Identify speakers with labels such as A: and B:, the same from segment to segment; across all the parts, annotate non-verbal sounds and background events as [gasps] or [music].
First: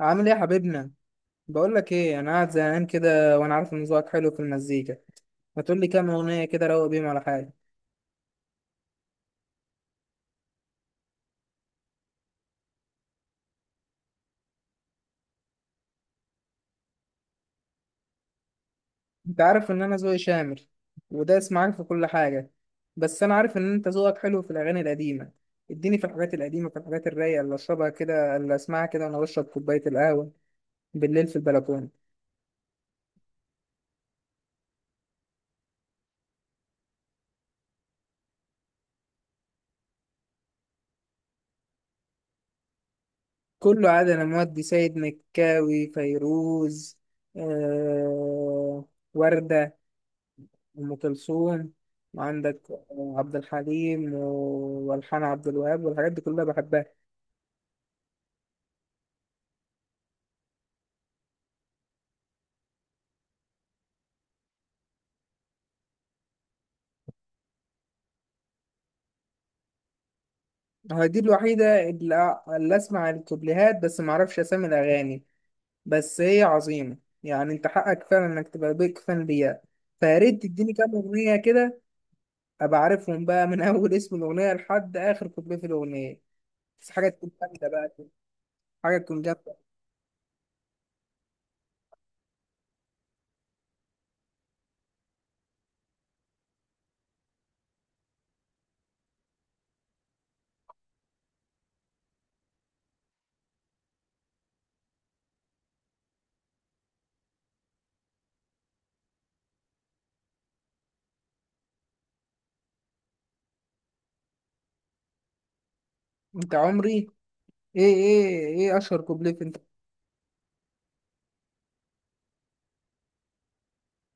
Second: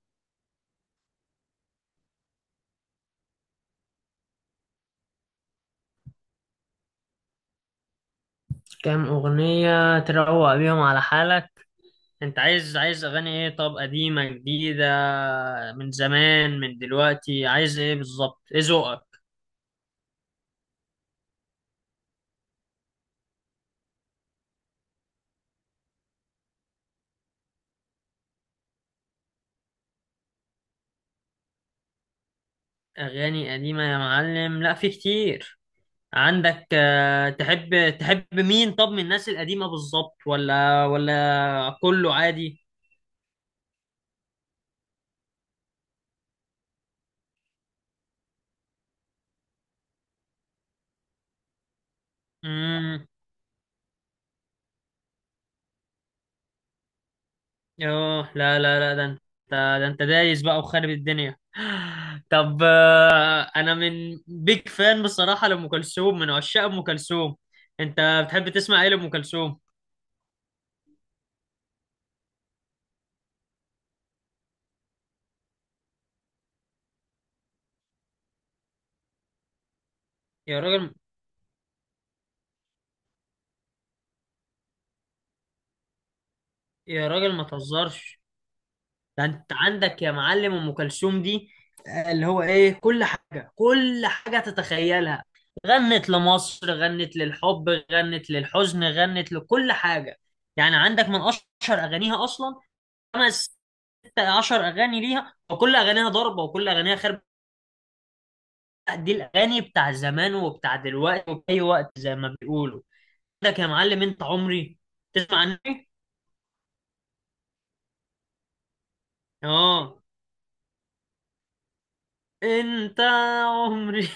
A: عامل ايه يا حبيبنا؟ بقول لك ايه، انا قاعد زهقان كده وانا عارف ان ذوقك حلو في المزيكا. ما تقول لي كام اغنيه كده روق بيهم على حاجه.
B: كام أغنية تروق بيهم على حالك؟ انت عايز أغاني ايه؟ طب قديمة جديدة؟ من زمان من دلوقتي؟ عايز ايه بالظبط؟ ايه ذوقك؟
A: انت عارف ان انا ذوقي شامل ودايس معاك في كل حاجه. بس انا عارف ان انت ذوقك حلو في الاغاني القديمه. اديني في الحاجات القديمه، في الحاجات الرايقه اللي اشربها كده، اللي اسمعها كده وانا بشرب كوبايه القهوه بالليل في البلكونه.
B: أغاني قديمة يا معلم، لا في كتير. عندك، تحب مين؟ طب من الناس القديمة بالظبط، ولا كله عادي؟
A: كله عاد انا مودي سيد مكاوي، فيروز، آه... وردة، أم كلثوم. وعندك عبد الحليم والحان عبد الوهاب والحاجات دي كلها بحبها.
B: اه، لا لا لا، ده انت، ده انت دايس بقى وخارب الدنيا. [gasps] [sighs] طب، انا من بيج فان بصراحة لأم كلثوم، من عشاق أم كلثوم. انت بتحب تسمع ايه لأم كلثوم؟
A: هي دي الوحيدة اللي أسمع الكوبليهات، بس معرفش أسامي الأغاني. بس هي عظيمة. يعني أنت حقك فعلا إنك تبقى بيك فان ليها. فياريت
B: يا
A: تديني كام
B: راجل.
A: أغنية كده أبقى عارفهم بقى من [laughs] أول اسم الأغنية لحد آخر كوبليه في الأغنية. بس
B: يا
A: حاجة تكون
B: راجل ما
A: جامدة بقى كده،
B: تهزرش.
A: حاجة تكون
B: ده انت
A: جامدة.
B: عندك يا معلم أم كلثوم دي، اللي هو ايه، كل حاجة، كل حاجة تتخيلها. غنت لمصر، غنت للحب، غنت للحزن، غنت لكل حاجة. يعني عندك من اشهر اغانيها اصلا خمس ست عشر اغاني ليها، وكل اغانيها ضربه، وكل اغانيها خرب. لا، دي الاغاني بتاع زمان وبتاع دلوقتي وفي اي وقت زي ما بيقولوا. عندك يا معلم انت عمري، تسمع عني.
A: أنت عمري. إيه أشهر كوبليه في أنت.
B: اه، انت عمري.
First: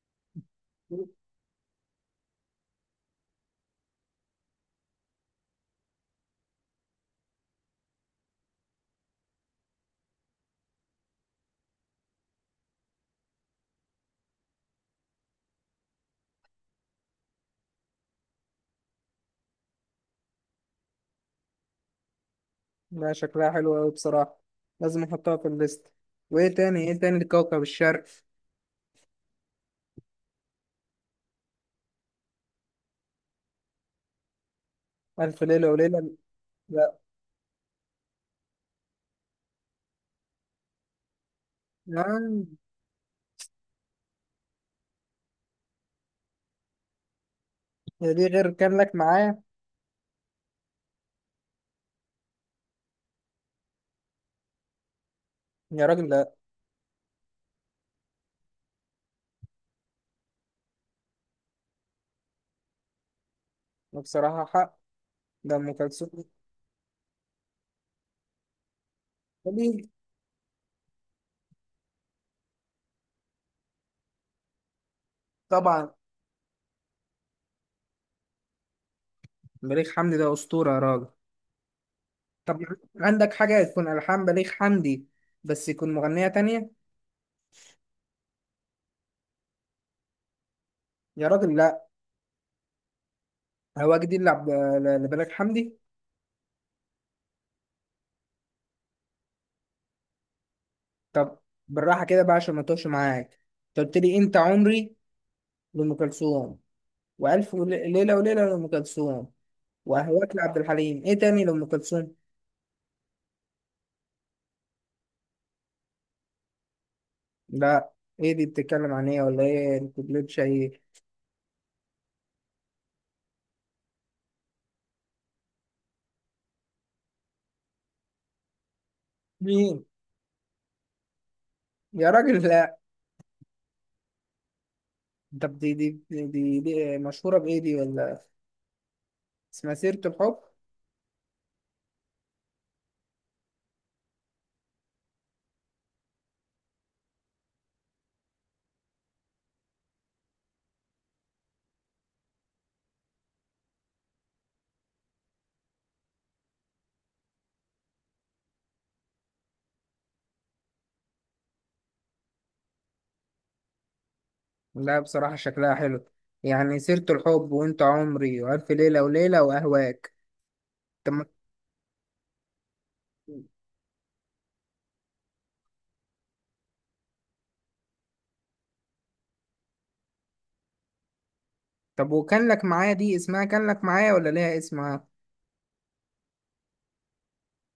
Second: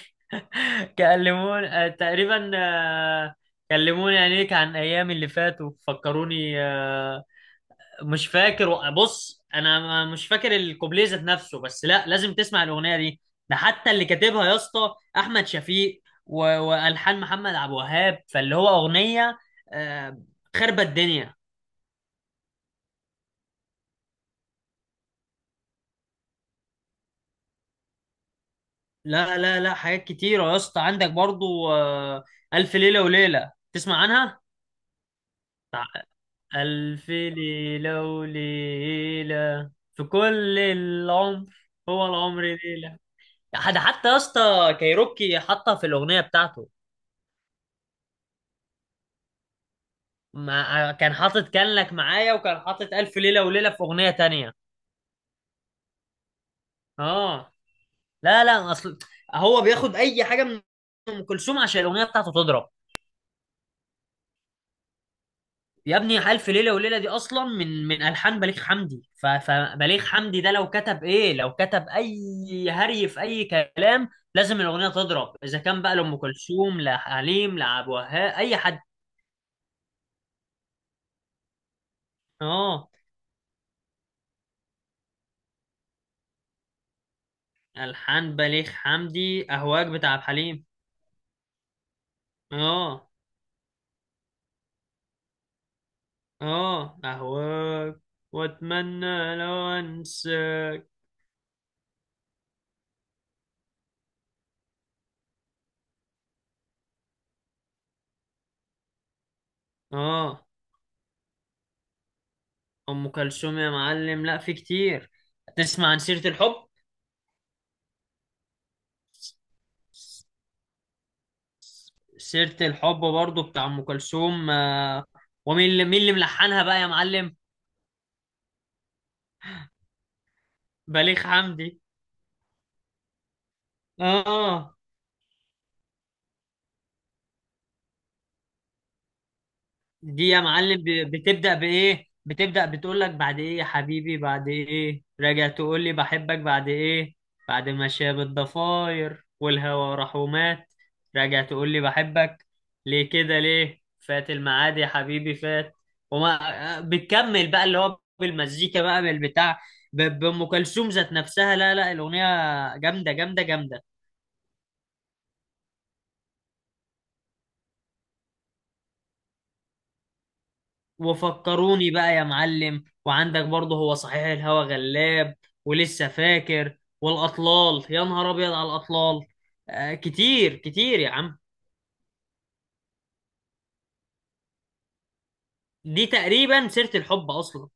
B: [laughs] كلموني، تقريبا، كلموني عينيك عن ايامي اللي فاتوا، فكروني، مش فاكر. بص، انا مش فاكر الكوبليه ذات نفسه، بس لا، لازم تسمع الاغنيه دي. ده حتى اللي كاتبها يا اسطى احمد شفيق، والحان محمد عبد الوهاب، فاللي هو اغنيه، آه، خربت الدنيا.
A: لا، شكلها حلو أوي بصراحة. لازم نحطها في الليست. وإيه تاني، إيه تاني لكوكب الشرق؟
B: لا لا لا، حاجات كتيره يا اسطى، عندك برضو، الف ليله وليله، تسمع عنها؟
A: ألف ليلة
B: بتاع
A: وليلة. لا.
B: الف ليله وليله في كل العمر، هو العمر
A: آه،
B: ليله. ده حتى يا اسطى كايروكي حطها في الاغنيه بتاعته.
A: هي دي غير كان لك معايا؟
B: ما كان حاطط كان لك معايا، وكان حاطط ألف ليلة وليلة في أغنية تانية.
A: يا راجل لا.
B: اه، لا لا، أصل هو بياخد أي حاجة من أم كلثوم عشان الأغنية بتاعته تضرب.
A: بصراحة حق. ده أم
B: يا
A: كلثوم.
B: ابني ألف ليلة وليلة دي أصلا من ألحان بليغ حمدي، ف-
A: بليغ.
B: فبليغ حمدي ده لو كتب إيه، لو كتب أي هري في أي كلام، لازم الأغنية تضرب، إذا كان
A: طبعا.
B: بقى لأم كلثوم لحليم لعبد الوهاب أي حد.
A: بليغ حمدي ده أسطورة يا راجل. طب،
B: اه.
A: عندك حاجة تكون ألحان بليغ حمدي بس يكون مغنية تانية؟
B: ألحان بليغ حمدي أهواك بتاع عبد الحليم.
A: يا راجل لا.
B: اه.
A: هواك دي اللي لبليغ حمدي.
B: اه، اهواك واتمنى لو انساك.
A: طب، بالراحة كده بقى عشان ما توش معاك. أنت قلت لي أنت عمري لأم كلثوم، وألف ليلة وليلة لأم كلثوم، وأهواك
B: اه،
A: لعبد الحليم. إيه تاني لأم كلثوم؟
B: ام كلثوم يا معلم لا في كتير، تسمع عن سيرة الحب؟
A: لا. إيه دي بتتكلم عن إيه؟ ولا إيه الكوبليتش إيه؟
B: سيرة الحب برضو بتاع ام كلثوم، آه. ومين اللي مين اللي ملحنها بقى يا معلم؟
A: مين؟
B: بليغ حمدي.
A: يا راجل لا.
B: اه،
A: طب دي مشهورة بإيه دي؟ ولا اسمها سيرة
B: دي
A: الحب؟
B: يا معلم بتبدأ بإيه؟ بتبدأ بتقول لك بعد إيه يا حبيبي؟ بعد إيه؟ راجع تقول لي بحبك بعد إيه؟ بعد ما شاب الضفاير والهوى راح ومات، راجع تقول لي بحبك ليه؟ كده ليه؟ فات الميعاد يا حبيبي فات. وما بتكمل بقى، اللي هو بالمزيكا بقى بالبتاع، بأم كلثوم ذات نفسها. لا لا، الأغنية جامدة جامدة جامدة.
A: لا بصراحة شكلها حلو. يعني سيرة الحب وأنت عمري وألف ليلة وليلة وأهواك. طب
B: وفكروني بقى يا معلم، وعندك برضه هو صحيح، الهوى غلاب، ولسه فاكر، والأطلال، يا نهار أبيض على الأطلال. آه، كتير كتير يا عم.
A: طب وكان لك معايا دي اسمها كان لك معايا ولا ليها اسمها؟
B: دي تقريبا سيرة الحب أصلا.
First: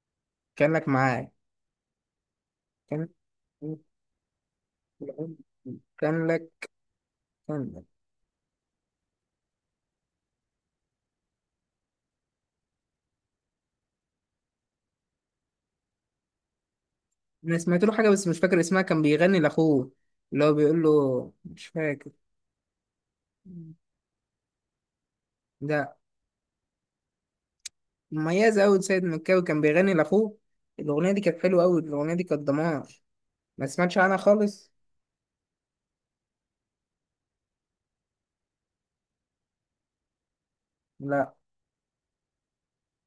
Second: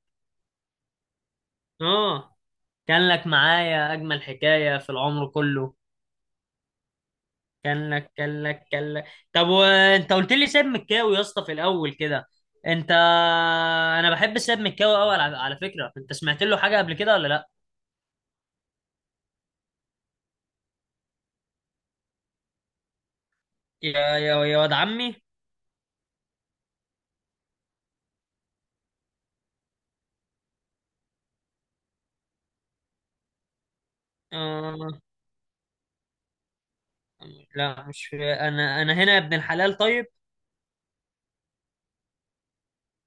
A: كان لك معايا.
B: آه،
A: كان
B: كان لك معايا أجمل حكاية في العمر كله.
A: كان لك، كان.
B: كان لك، كان لك، كان لك. طب، وأنت قلت لي ساب مكاوي يا اسطى في الأول كده، أنت، أنا بحب ساب مكاوي أوي، على فكرة، أنت سمعت له حاجة قبل كده ولا لأ؟
A: انا سمعت له حاجه بس مش فاكر اسمها، كان بيغني لاخوه، اللي هو بيقول له مش فاكر.
B: يا واد عمي.
A: ده مميز قوي سيد مكاوي، كان بيغني لاخوه. الاغنيه دي كانت حلوه قوي، الاغنيه دي كانت دمار. ما سمعتش عنها خالص.
B: آه. لا، مش انا هنا يا ابن الحلال، طيب.
A: لا،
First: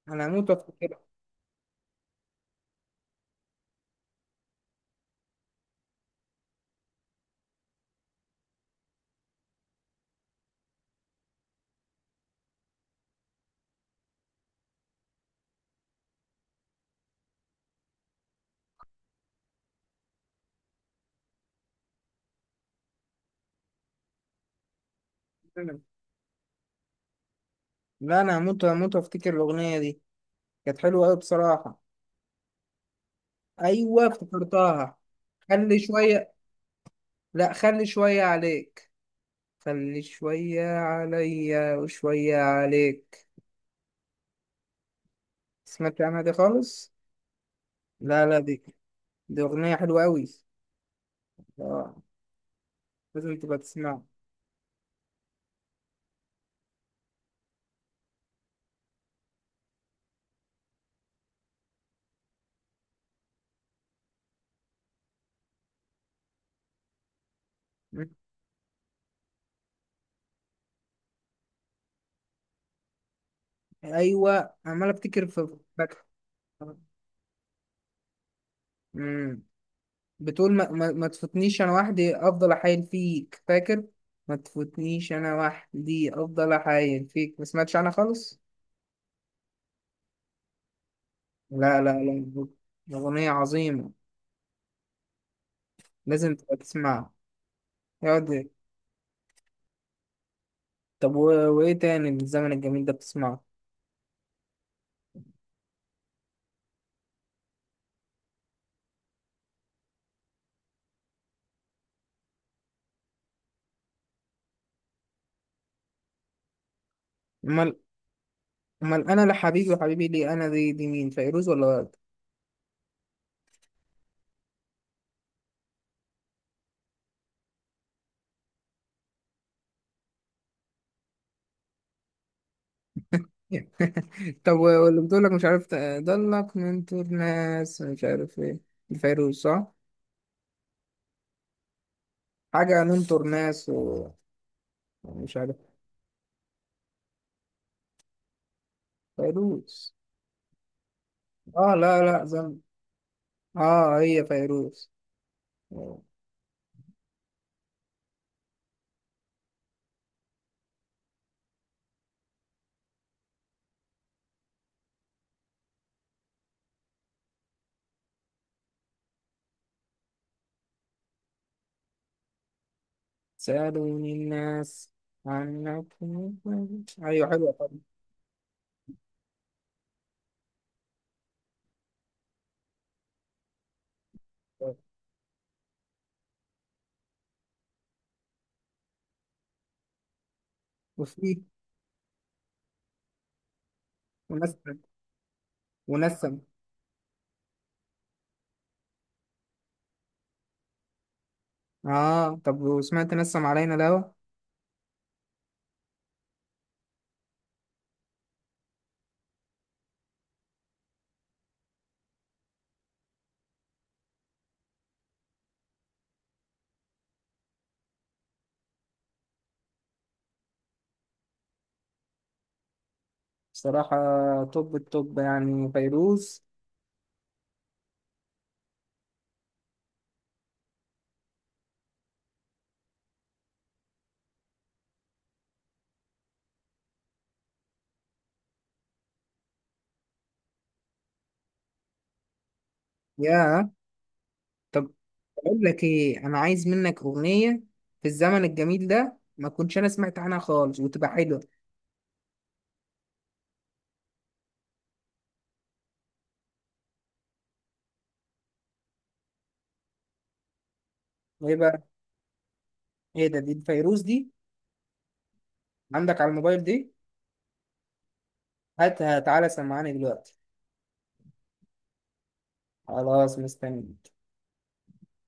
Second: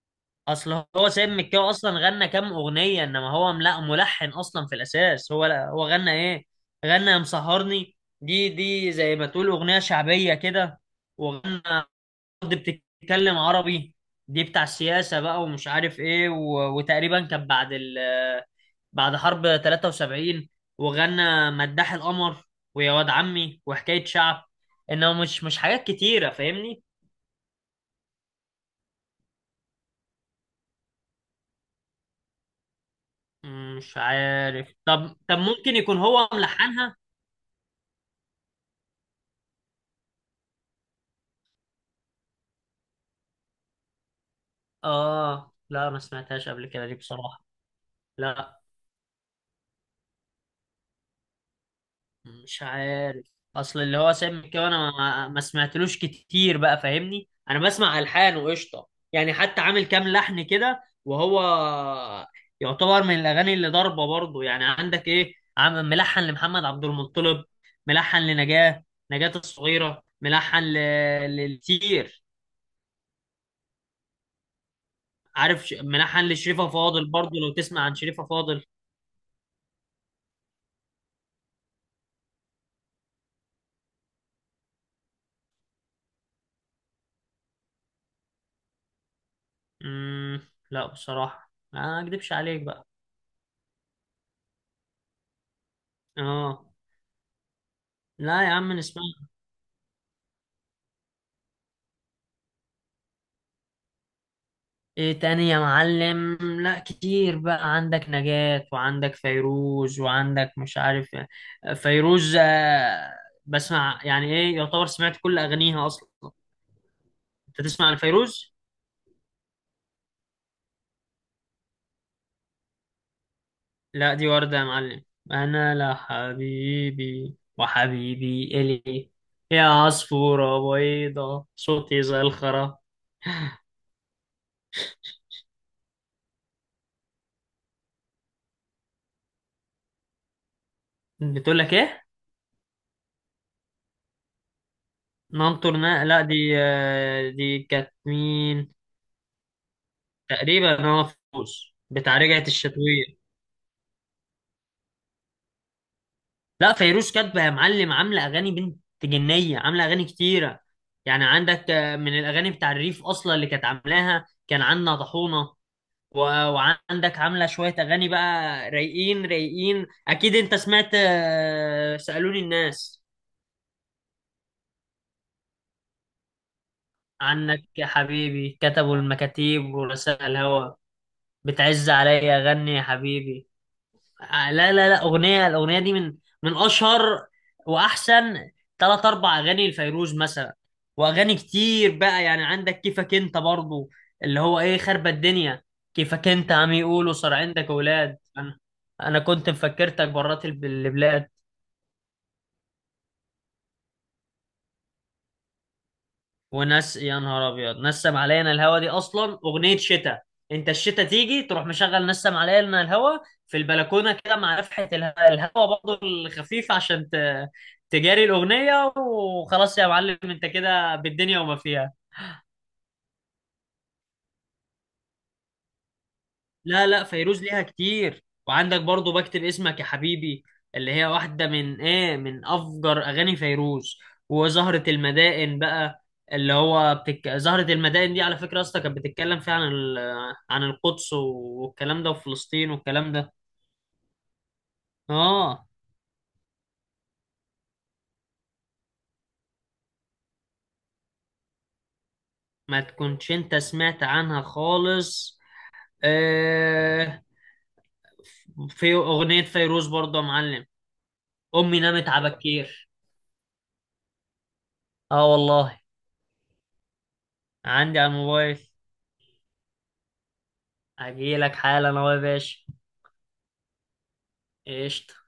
A: انا هموت
B: اصل
A: وافتكر.
B: هو سيد مكاوي اصلا غنى كام اغنيه، انما هو لا ملحن اصلا في الاساس، هو لا، هو غنى ايه؟ غنى يا مسهرني، دي زي ما تقول اغنيه شعبيه كده. وغنى أرض بتتكلم عربي، دي بتاع السياسه بقى ومش عارف ايه، وتقريبا كان بعد بعد حرب 73، وغنى مداح القمر، ويا واد عمي، وحكايه شعب. انه مش حاجات كتيره، فاهمني؟
A: لا، انا هموت وافتكر الاغنيه دي. كانت حلوه قوي بصراحه.
B: مش
A: ايوه
B: عارف،
A: افتكرتها.
B: طب ممكن
A: خلي
B: يكون هو
A: شويه.
B: ملحنها.
A: لا، خلي شويه عليك. خلي شويه عليا وشويه عليك.
B: اه، لا، ما
A: سمعت عنها دي
B: سمعتهاش قبل كده
A: خالص.
B: دي بصراحة.
A: لا، لا،
B: لا،
A: دي أغنية حلوة أوي. آه.
B: مش عارف،
A: لازم تبقى
B: اصل اللي
A: تسمعها.
B: هو سامي كده، انا ما سمعتلوش كتير بقى، فاهمني؟ انا بسمع الحان وقشطة. يعني حتى عامل كام لحن كده، وهو يعتبر من الاغاني اللي ضاربة برضه، يعني عندك ايه عم، ملحن لمحمد عبد المطلب،
A: مم.
B: ملحن لنجاة، نجاة الصغيرة، ملحن لكتير.
A: أيوة، عمال أفتكر، في
B: عارف
A: فاكر.
B: منحن لشريفة فاضل برضو، لو تسمع عن شريفة فاضل.
A: مم. بتقول ما تفوتنيش أنا وحدي أفضل أحايل فيك، فاكر؟ ما تفوتنيش أنا وحدي أفضل أحايل فيك. ما سمعتش عنها خالص.
B: مم... لا بصراحة
A: لا، لا،
B: ما اكدبش عليك بقى.
A: لا، أغنية عظيمة. لازم تبقى
B: اه،
A: تسمعها.
B: لا
A: يقعد.
B: يا عم نسمع.
A: طب وإيه تاني من الزمن الجميل ده بتسمعه؟
B: ايه تاني يا معلم؟ لا كتير بقى، عندك نجاة، وعندك فيروز، وعندك مش عارف. فيروز، بسمع يعني، ايه يعتبر، سمعت كل اغانيها اصلا. انت
A: أمال.
B: تسمع لفيروز؟
A: أمال أنا لحبيبي وحبيبي ليه، أنا دي مين، فيروز ولا؟
B: لا، دي وردة يا معلم، أنا لا حبيبي وحبيبي إلي، يا عصفورة بيضة، صوتي زي الخرا.
A: [laughs] طب واللي بتقول لك مش عارف ضلك ننطر ناس مش عارف ايه، الفيروز صح؟
B: بتقول لك إيه؟
A: حاجة ننطر ناس ومش عارف.
B: ننطر لا، دي، دي كانت مين؟
A: فيروز.
B: تقريبا أنا
A: اه،
B: فوز بتاع
A: لا
B: رجعت
A: زم.
B: الشتوية.
A: اه، هي فيروز.
B: لا، فيروز كاتبة يا معلم، عاملة أغاني بنت جنية، عاملة أغاني كتيرة. يعني عندك، من الأغاني بتاع الريف أصلا اللي كانت عاملاها كان عندنا طحونة، و- وعندك عاملة شوية أغاني بقى رايقين رايقين. أكيد أنت سمعت، سألوني الناس
A: سألوني الناس عنكم. ايوه حلوة
B: عنك
A: طبعا.
B: يا حبيبي، كتبوا المكاتيب ورسائل الهوى، بتعز عليا أغني يا حبيبي. لا لا لا، الاغنيه دي من اشهر واحسن ثلاث اربع اغاني لفيروز مثلا. واغاني
A: وفي.
B: كتير بقى، يعني عندك كيفك انت برضو، اللي هو
A: ونسم
B: ايه، خربة الدنيا. كيفك
A: ونسم
B: انت عم يقولوا صار عندك اولاد، انا، انا كنت مفكرتك برات البلاد.
A: اه، طب وسمعت نسم علينا الهوا؟
B: وناس، يا نهار ابيض، نسم علينا الهوا دي اصلا اغنيه شتاء، انت الشتاء تيجي تروح مشغل نسم علينا الهوا في البلكونه كده، مع نفحه الهوا برضه الخفيف عشان تجاري الاغنيه، وخلاص يا معلم انت كده بالدنيا وما فيها.
A: بصراحة توب التوب يعني فيروز.
B: لا لا، فيروز ليها كتير، وعندك برضو بكتب اسمك يا حبيبي، اللي هي واحدة من ايه، من افجر اغاني فيروز. وزهرة المدائن بقى، اللي هو زهرة المدائن دي على فكرة يا اسطى كانت بتتكلم فيها عن عن القدس والكلام ده وفلسطين والكلام ده.
A: يا طب اقول
B: اه،
A: لك ايه، انا عايز منك اغنيه في الزمن الجميل ده ما كنتش انا سمعت عنها خالص وتبقى حلوه.
B: ما تكونش انت سمعت عنها خالص، آه... في اغنية فيروز برضو يا معلم،
A: ايه
B: امي
A: بقى؟
B: نامت على بكير.
A: ايه ده، دي الفيروز دي؟
B: اه والله.
A: عندك على الموبايل دي؟
B: عندي على الموبايل.
A: هاتها تعالى سمعاني دلوقتي.
B: اجيلك حالا اهو يا باشا.
A: خلاص، مستني.
B: قشطة.